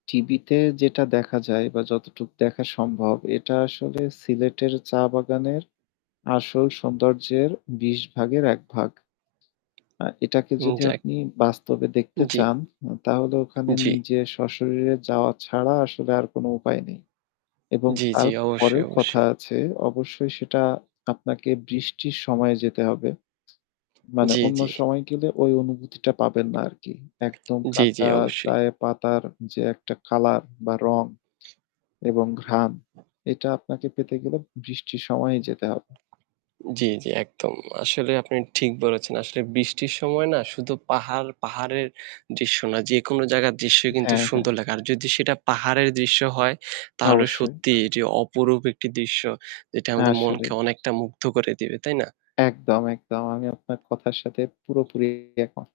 টিভিতে যেটা দেখা যায় বা যতটুকু দেখা সম্ভব, এটা আসলে সিলেটের চা বাগানের আসল সৌন্দর্যের ২০ ভাগের ১ ভাগ। আ এটাকে উম যদি যাক। আপনি বাস্তবে দেখতে জি। চান আ তাহলে ওখানে জি। নিজের স্বশরীরে যাওয়া ছাড়া আসলে আর কোন উপায় নেই। এবং জি, জি, অবশ্যই, তারপরেও কথা অবশ্যই। আছে। অবশ্যই সেটা আপনাকে বৃষ্টির সময়ে যেতে হবে। মানে জি, অন্য জি। সময় গেলে ওই অনুভূতিটা পাবেন না আরকি। একদম জি, জি কাঁচা অবশ্যই। চায়ে পাতার যে একটা কালার বা রং এবং ঘ্রাণ। এটা আপনাকে পেতে গেলে বৃষ্টির সময়েই যেতে হবে। জি, জি একদম। আসলে আপনি ঠিক বলেছেন। আসলে বৃষ্টির সময় না শুধু পাহাড় পাহাড়ের দৃশ্য না যেকোনো জায়গার দৃশ্যই কিন্তু হ্যাঁ, হ্যাঁ। সুন্দর লাগে। আর যদি সেটা পাহাড়ের দৃশ্য হয় তাহলে অবশ্যই। সত্যিই এটি অপরূপ একটি দৃশ্য যেটা আমাদের আসলেই। মনকে অনেকটা মুগ্ধ করে দিবে। তাই না? একদম, একদম। আমি আপনার কথার সাথে পুরোপুরি এক মত।